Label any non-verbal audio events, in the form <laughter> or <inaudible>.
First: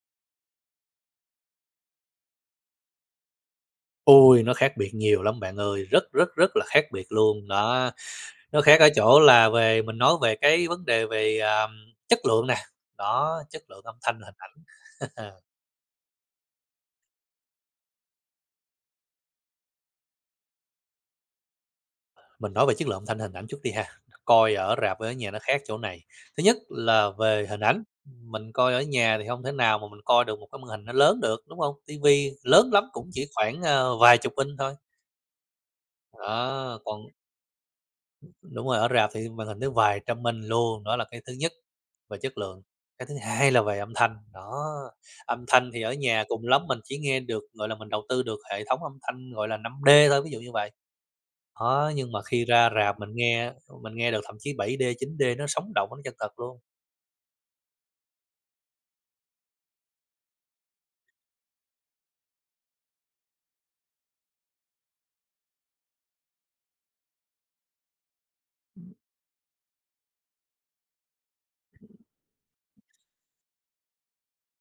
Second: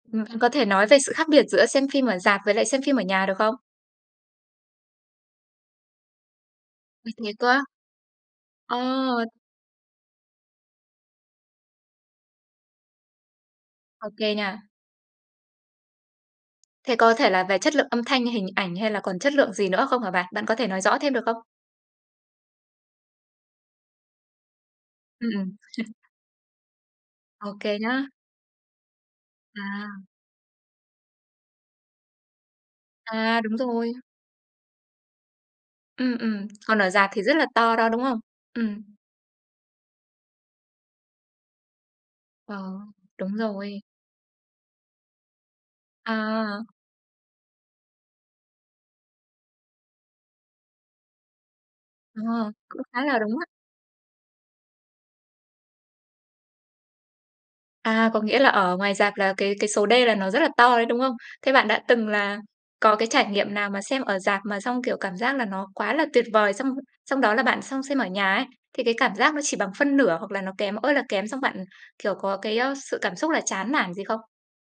Ừm, có thể nói về sự khác biệt giữa xem phim ở rạp với lại xem phim ở nhà được không? Ôi, nó khác biệt nhiều lắm bạn ơi, rất, rất, rất là khác biệt Nhiều thế cơ luôn, á! đó. Nó khác ở chỗ Ờ. là về mình nói về cái vấn đề về, ờm, chất lượng nè, đó, chất lượng âm Ô thanh kê hình ảnh. nha. <chuckles> Thế có thể là về chất lượng âm thanh, hình ảnh hay là còn chất lượng gì nữa không hả bạn? Bạn có thể nói rõ thêm được không? Mình nói về chất lượng âm thanh hình ảnh chút đi ha, coi ở rạp ở nhà Ừm, nó ừm. khác chỗ này. <chuckles> Thứ nhất là về Ô hình kê ảnh, nhá. mình coi ở nhà thì hông thể nào mà mình À. coi được một cái màn hình nó lớn được, đúng hông? Tivi lớn lắm cũng chỉ À, đúng khoảng, a, rồi. vài chục inch thôi. Ừm, ừm. Á, Còn ở còn rạp thì rất là to đo, đúng không? Đúng rồi, ở Ừm. rạp thì màn hình nó vài trăm inch luôn, đó là cái thứ nhất, về chất lượng. Ờ, Cái thứ đúng hai là về rồi. âm thanh, đó, âm thanh thì ở nhà cùng lắm À. mình chỉ nghe được, gọi là, mình đầu tư được hệ thống âm thanh, gọi là, 5D thôi, ví dụ như vậy. Đó, nhưng mà Ờ, khi ra cũng rạp khá mình là đúng á. nghe mình nghe được thậm chí 7D, 9D nó sống động, nó chân thật luôn. À, có nghĩa là ở ngoài rạp là cái cái số D là nó rất là to đấy, đúng không? Thế bạn đã từng là có cái trải nghiệm nào mà xem ở rạp mà xong, kiểu, cảm giác là nó quá là tuyệt vời, xong xong đó là bạn sang xem ở nhà ấy, thì cái cảm giác nó chỉ bằng phân nửa hoặc là nó kém ơi là kém xong bạn, kiểu, có cái, ơ, sự cảm xúc là chán nản gì không?